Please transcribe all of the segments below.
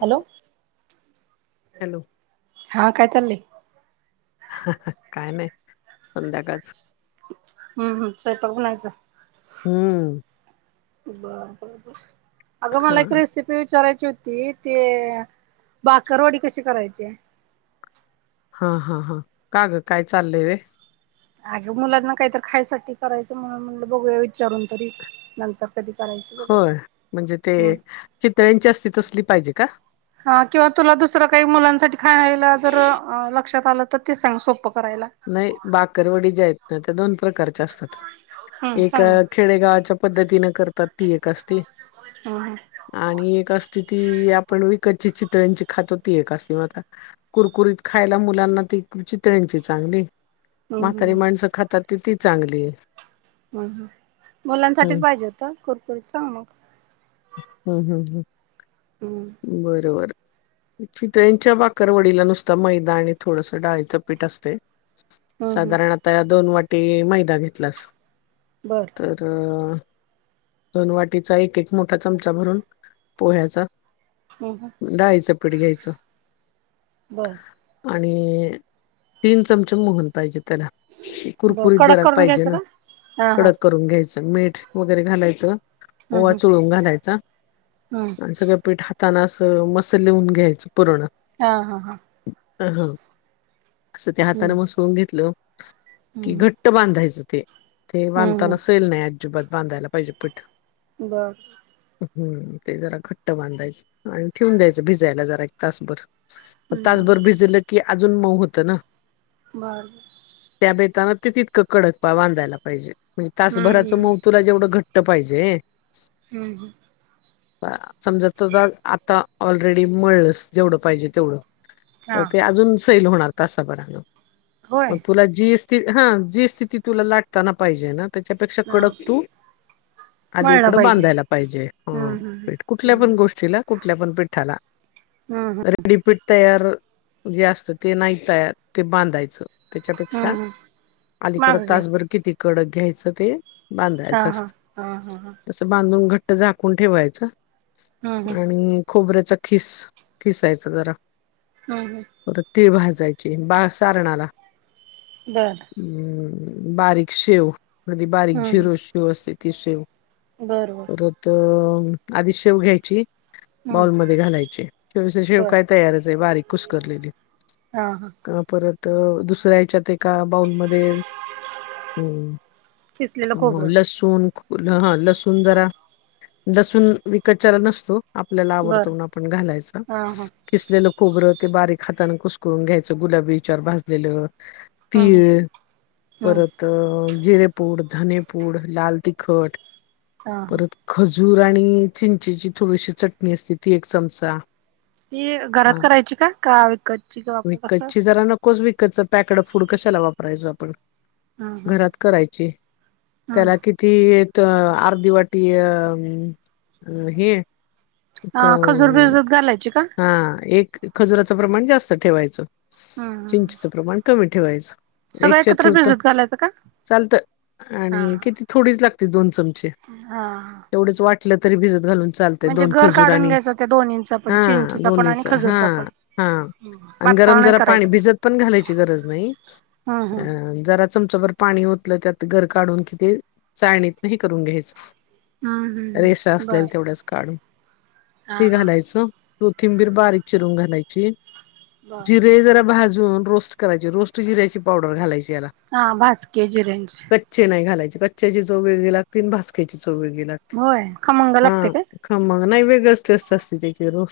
Hello hello हा काय चाललय? काय नाही संध्याकाच हम्म, हम्म स्वयंपाक बनायचा हम्म बर अगं हा मला एक रेसिपी विचारायची विचारात होती ते बाकरवाडी कशी करायची या हा, हा, हा का ग काय चाललंय होय. अगे मुलांना काहीत खायसाठी करायचं म्हणून म्हटलं बघूया विचारून तरी नंतर कधी करायचं होय बघायचं म्हणजे ते हम्म चितळ्यांची असती तसली पाहिजे का? हा किंवा तुला दुसरं काही मुलांसाठी खायला जर लक्षात आलं तर ते सांग सोप. नाही बाकरवडी ज्या आहेत ना त्या दोन प्रकारच्या असतात. हम्म एक सांग ना खेडेगावाच्या पद्धतीने करतात ती एक असते. हम्म हम्म आणि एक अस ति आपण विकतची चितळ्यांची खातो ती एक असती कुरकुरीत खायला मुलांना ती चितळची चांगली हम्म म्हातारी हम्म माणसं खातात त ती चांगली आहे. ह, ह मुलांसाठीच हम्म पाहिजे होत कुरकुरीत सांग मग. हम्म, हम्म, हम्म. हम्म बरोबर. चितळेच्या बाकरवडीला नुसत मैदा आणि थोडसं डाळीचं पीठ असते. हम्म हम्म साधारण आता दोन वाटी मैदा घेतलास बरं तर दोन वाटीचा एक एक मोठा चमचा भरून पोह्याचा हम्म हम्म. डाळीच पीठ घ्यायच. बर आणि तीन चमचे मोहन पाहिजे. त्याला बर कुरकुरीत कडक जरा करून पाहिजे घ्यायचं ना का हा हा कडक करून घ्यायच. मीठ वगैरे घालायचं हम्म ओवा हम्म चुळून घालायच हम्म आणि सगळं पीठ हात त्यांना अस मस लिहून घ्यायचं पूर्ण. हा, हा, हा. अ असं त्या हम्म हातानें मसळून घेतलं की हम्म घट्ट बांधायच. ते ते हम्म बांधताना हम्म सैल नाही अजिबात बांधायला पाहिजे पिठ बर. हम् ते जरा खट्ट बांधायचं आणि ठेवून द्यायचं भिजायला जरा एक तासभर मग तचबरोर हम्म भिजलं की अजून मऊ होतं ना. बर व हम्म हम्म पाहिजे हम्म हम्म समजा त आता ऑलरेडी मळलंस जेवढं पाहिजे तेवढं हा तर ते अजून सैल होणार तसा बर होय मग तुला जी हा जी स्थिती तुला लाटताना पाहिजे ना त्याच्यापेक्षा हा कडक तू आधी मळला इकड पाहिजे बांधायला पाहिजे ह हम्म हम्म कुठल्या पण हम्म गोष्टीला कुठल्या पण पठाला हम्म रेडीपीठ तयार जे असत ते नाही तयार ते बांधायच. हम्म त्याच्यापेक्षा हम्म अलीकड मागं घ्याच तासभर किती कडक घ्यायचं ते. हा बांधायचं हा असत हा हा हा तस बांधून घट्ट झाकून ठेवायच. हम्म हम्म आणि खोबऱ्याचा खिस खिसायचा जरा हम्म पर तीळ भाज जायची बा सारणाला हम्म बर बारीक शेव मध्ये बारीक हम्म झिर शेव असते ती शेव बर बर परत आधी शेव घ्यायची. हम्म बाउलमध्ये घालायची ते शेव बर काय तयारच आहे बारीक कुसकरलेली. हा हा का परत दुसऱ्या याच्यात एक का बाऊल मध्ये किसलेलं खोबरं लसूण हा लसूण जरा लसूण विकत चरा नसतो आपल्याला बर आवडतून आपण घालायच हा हा किसलेलं खबरं ते बारीक हाताान कुसकरून घ्यायचं गुलाबी विचार भाजलेलं हम्म तीळ हम्म परत जेपूड ूड लाल तिखट हा हा परत जूर आणि चिंचीची थोडीशी चटणी असते ती एक चमचा ती अ, घरात करायची का का विकतची वापर कस स विकत पॅकड फूड कशाला वापरायचं आपण हा हा घरात करायची हम्म त्याला किती अर्धी वाटी अ हे क ह खजूर बिजूर घालायच हा एक खजुराचं प्रमाण जास्त ठेवायचं हम्म चिंचीचं प्रमाण कमी ठेवायचं एक सगळं एकत्र चतुर्थ भिजत घालायचं का चालत हा आणि किती हा थोडीच लागते दोन चमचे हा तेवढेच वाटलं तरी भिजत घालून चालते म्हणजे दोन गर खजुर काढून आणि घ्यायचं त्या दोन्हींचा पण हा चिंचेचा पण आणि दोन्हीच हा खजूरचा पण हा आणि गरम पातळ नाही जरा पाणी करायचं भिजत पण घालायची गरज नाही हम्म हम्म ह जरा चमचा भर पाणी होतलं त्यात घर काढून किती चाळणीत नाही करून घ्यायचं हम्म रेषा हम्म बर असलेल तेवढ्याच काढून हा ते हा घालायचं कोथिंबीर बारीक चिरून घालायची बर जिरे जरा भाजून रोस्ट करायचे रोस्ट जिर्याची पावडर घालायची हा भाजके जिऱ्यांचे कच् नाही घालायचे कचची चो वेग लाग त भाक्याची च वेग लाग होय खमंग हा लागते काय ख मग नाही वेगळच टेस्ट असते त्याची रो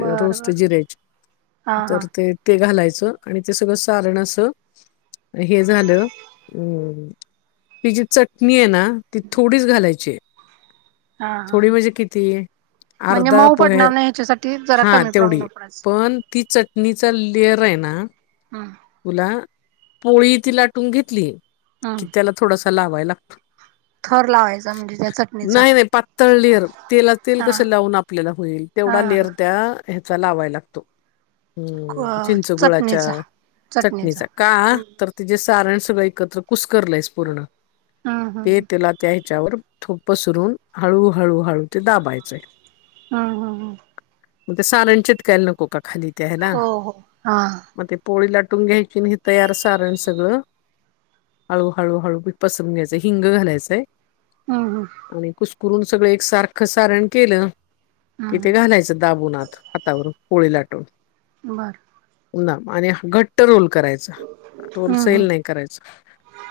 बर रोस्ट बर जिरेज हा हा हा तर ते ते घालायच आणि ते सगळं सारण अस हे झालं अम् ही जी चटणी आहे ना ती थोडीच घालायची हा हा थोडी मजे किती म्हणजे अर्धा मऊ पोह्या पडणार नाही ह्याच्यासाठी जरा हा कमी तेवढी प्रमाणात पडायचं. पण ती चटणीचा क्लयर आहेना हम्म तुला पोळी ती लाटून घेतली कि हम्म त्याला थोडासा लावाय लागतो थर लावायचा म्हणजे त्याचा. नाही नाही पातळ लेअर तेलात तेल हा कसं लावून आपल्याला होईल हा तेवढा लेअर त्या ह्याचा लावाय लागतो हम् हा चिंच गुळाच्या चटणीचा चटणीचा का तर तिचेे सारण सगळं एकत्र कुसकरलंयस पूर्ण. ते हम्म त्याला त्या ह्याच्यावर ठोप पसरून हळू हळू ते दाबायचे हाय. हा हा हा. मग ते सारंन चिटकाय नको का खाली त्या हयला हो हो हा मग ते पोळीला लाट कटून घ्यायची हे तयार साराण सगळं हळू हळू हळू पसून घ्यायचंय हिंग घालायचंय हम्म हम् करून सगळं एक सारखं सारण केलं कि थे हम्म घालायचं दाबून आत हातावरून पोळी लाटून बर हो ना आणि घट्ट रोल करायचा रोल हम्म हम्म सैल नाही करायचा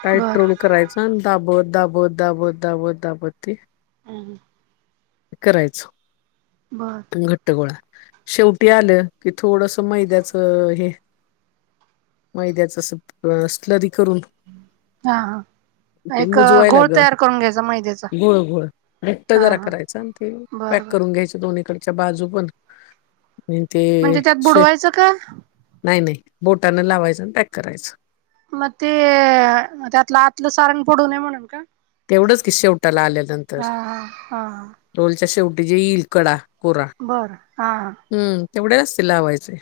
टाईट बर रोल करायचा आणि दाबत दाबत दाबत दाबत दाबत ते हम करायचं बर घट्टगोळा शेवटी आलं की थोडस मैद्याच हे मैद्याच अस स्लरी करून [unintelligible] हा हा. ते एक मुजवायला घोळ ग तयार करून घ्यायचा मैद्याचा गुळ गुळ घट्ट हा जरा हा करायचा ते ब्या बर बर करून घ्यायच दोनीकडुन बाजू पण आणि ते म्हणजे त्यात श बुडवायचं का नाही नाही बोटाने लावायचं आणि पॅक करायचं. मग ते त्यातलं आतलं सारण पडू नये म्हणून का. तेवढंच की, शेवटाला आल्यानंतर हा हा हा हा रोलच्या शेवटी जे ईल कडा. बरं हा हा. एवढ्यालाच ते लावायचे हाय.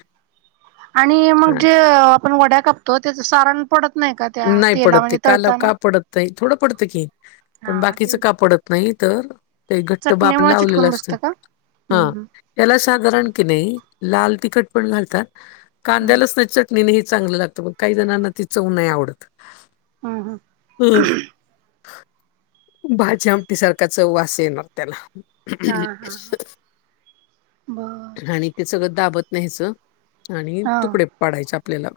आणि मग जे आपण वड्या कापतो त्याच सारण पडत नाही का त्या नाही तेला पडत ते म्हणजे काला तळताना का पडत नाही थोडं पडतं की, पण हा बाकीचं ते का पडत नाही तर ते घट्ट बा आपण चटणीमुळे लावलेलं चिटकून असतं बसतं का हा हम्म याला साधारण की नाही. लाल तिखट पण घालतात कांदा हम्म लसणाची चटणी हे चांगलं लागतं बघ काही जणांना ती चव नाही आवडत. हा हा. भाजी आमटी सारखाच वास येणार त्याला. हा हा हा बर आणि ते सगळं दाबत न्यायचं आणि हा तुकडे पाडायचे आपल्याला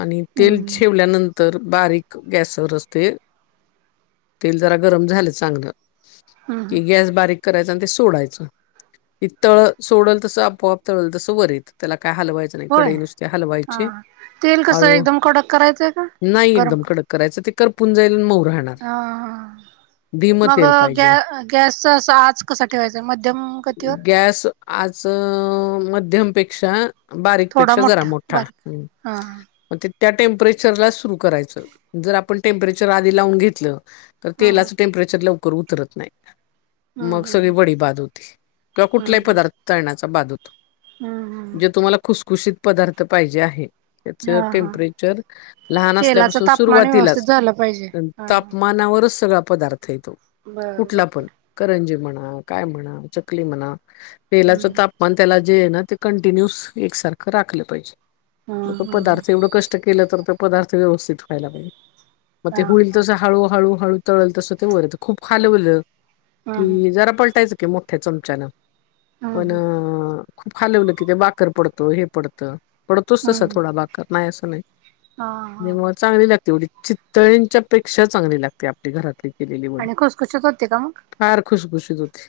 आणि तेल हम्म हम्म ठेवल्यानं तर बारीक गॅसवर असते तेल जरा गरम झालं चांगलं. हम्म की गॅस बारीक करायचं ते सोडायच तळ सोडल तस आपोआप तळलं तस वर येत त्याला काय काय हलवायचं नाही होय कडई नुसते हा हलवायचे तेल कसं आळू एकदम कडक करायचंय का नाही गरम एकदम कर कडक करायचं ते करपून जायला मग हा हा. मग तेल गॅ पाहिजे गॅस अस आज कसा ठेवायचं मध्यम गतीवर. अ मध्यमपेक्षा. बारीक थोडा पेक्षा जरा मोठा बारीक हा हा मग ते त्या टेम्परेचरला सुरु करायचं जर आपण टेम्परेचर आधी लावून घेतलं. तर हम्म हम्म तेलाचं टेम्परेचर लवकर उतरत नाही. हम्म मग हम्म सगळी हम्म वडी बाध होती, किंवा कुठलाही पदार्थ तळण्याचा बाध होती. हा हा. कुषित पदार्थ पाहिजे आहे त्याच हा हा टेम्परेचर. लहान तेलाच असल्यापासून तापमान व्यवस्थित सुरुवातीलाच झालं पाहिजे हा हा तापमानावर सगळा पदार्थ येतो बर कुठला बर पण बर करंजी म्हणा काय म्हणा चकली म्हणा. तेेलाच हम्म तापमान त्याला जे आहे ना ते कंटिन्युस एकसारखं राखलं पाहिजे. मग तो हम्म पदार्थ एवढं कष्ट केलं तर त पदार्थ व्यवस्थित व्हायला पाहिजे. मग हा ते होईल हा तसं हळूहळू हळू तळल तसं ते वरत खूप खालंलं. हा हा ती हा जरा पलटायचं की मोठ्या चमचान हा पण- खूप खालवलं की, ते बाकर पडतो हे पडतं पडतोच हा तसा थोडा बाकर नाही असं नाही हा तेव्हा हा चांगली लागते एवढी चितळ्यांच्या पेक्षा चांगली लागते आपली घरातली केलेली वडी आणि खुसखुशीत होते का मग फार खुशखुशीत होती.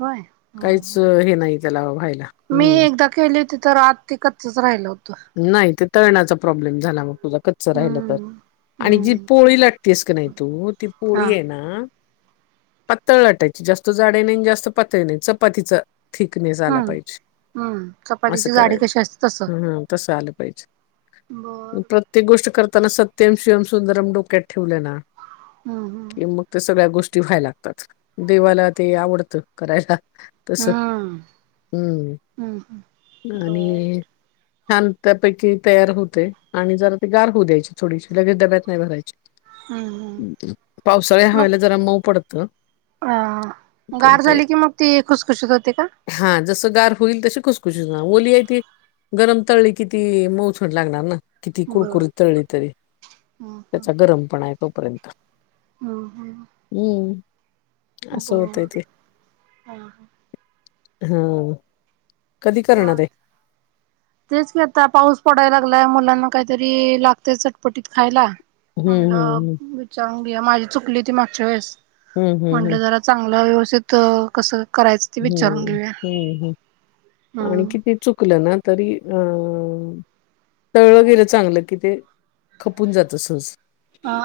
होय हा हा नाही त्याला व्हायला मी हम्म एकदा केली होती तर आत तिकचच रा राहिलं होत. नाही ते तळणाचा प्रॉब्लेम झाला मग तुझा कच्च राहिलं तर हम्म आणि जी हम्म पोळी लाटते का नाय तू ती हा पोळी आहे ना. पातळ लाटायची जास्त जाडे नाही जास्त पातळी नाही चपातीच थिकनेस आला हम्म पाहिजे हम्म असं चपातीची जाडी कशी असते तसं करायचला ह ह तसं आलं पाच बर प्रत्येक गोष्ट करताना सत्यम शिवम सुंदरम डोक्यात ठेवले ना. हम्म कि हम्म मग ते सगळ्या गोष्टी व्हाय लागतात देवाला ते आवडतं करायला. तस हम्म हम् हम्म बर आणि. छान त्यापैकी तयार होते आणि जरा ते गार होऊ द्यायची थोडीशी लगेच डब्यात नाही भरायची. हम्म हम्म पावसाळ्या हवेला जरा मऊ पडत ह. गार झाली की मग ती खुसखुशीत होते का. हां, जसं गार होईल तशी खुसखुशीत ओली आहे त गरम तळी किती मोजण लागणार ना. किती बर. कुरकुरी तळली तरी त्याचा गरम पण आहे तोपर्यंत हम ह. हं, असं बर होतंय ते. ह. हा. तेच क आता पाऊस पडायला. मुलांना काहीतरी लागते चटपटीत खायला हं, हं, हं. म्हच. माझी चुकली ती मागच्या वेळेस हं, हं, हं. म्हटलं जरा चांगलं व्यवस्थित कसं. करायचं ते विचारून हं, घेऊया. हं, हं. आणि हम्म. किती चुकलं ना तरी अ. तळलं गेलं चांगलं की ते खपून जात सज-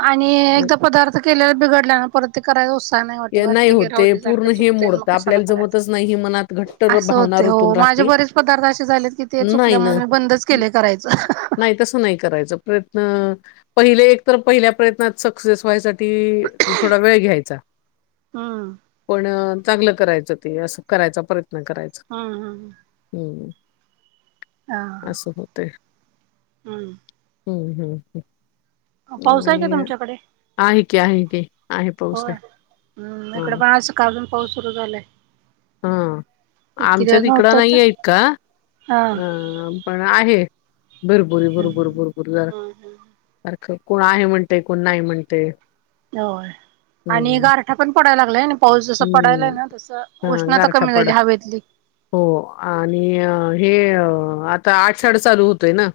आणि एकदा पदार्थ केलेला बिघडल्या ना परत ते करायचत. नाही वाटत ते वाट क होत राह ते सारखं पूर्ण हे चुकत मग मोडतं. कशाला आपल्याला करायच जमतच नाही ही मनात घट्ट असं भावना होते. रुतून माझे राहते. बरेच पदार्थ असे झालेत की ते नाही चुकल्यामुळे ना. मी बंदच केले करायच. नाही तसं नाही करायचं प्रयत्न पहिले एक तर पहिल्या प्रयत्नात सक्सेस व्हायसाठी. त थोडा वेळ घ्यायचा हम्म पण. चांगलं करायचं ते असं करायचा प्रयत्न करायचा. हम्म हम्म. ' '.. हा ' हा. 'असं होतय ' ' हम्म. ह हम्म. पाऊस आहे आणि का तुमच्याकडे? आहे की आहे की आहे पाऊस होय. आहे. हम्म हा इकडे पण आजं सकाळ पाऊस सुरू झालाय. हम! इतके आमच्या दिवस तिकडं नव्हता तर. नाहीये इतका? हा ह अ पण आहे भूर भूर भूर जरा.. क कोण आहे म्हणते कोण नाही म्हणतय. हो य आणि हम्म गारठा पण पडायला लागलाय. पाऊस जसा पडालाय हम्म ना तस हा उष्णता गारठा कमी पडा व्हाईलहवेतली हो आणि अ, हे अ आताआषाढ चालू होतोय ना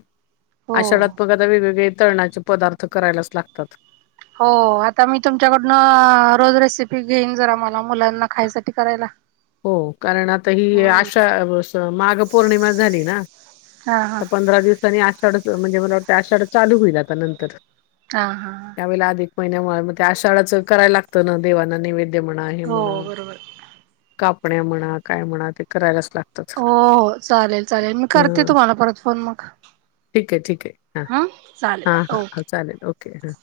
हो. आषाढात बघा वेगवेगळे तळणाचे पदार्थ करायलाच लागतात. हो अ आता मी तुमच्याकडनं रोज रेसिपी घेईन. जरा मला मुलांना खायसाठी करायला हो कारण आता हम्म. हीआषाढ माघ पौर्णिमा झाली ना. हा हा. पंधरा दिवसांनी आषाढच म्हणजे मला वाटतय आषाढ चालू होईल आता नंतर आ हा हा. महिन्यामधे म ते आषाढाच करायला लागत ना देवाांना नैवेद्य म्हणा हे हो म्हणा.. बरोबर कापण्या म्हणा काय म्हणा ते करायलाच लागतात. हो हो चालेल चालेल मी करते ह तुम्हाला परत फोन मग. ठीक आहे ठीक आहे हं चालेल अहा हा हा ओके चालेल ओके. ओके ह.. ' '..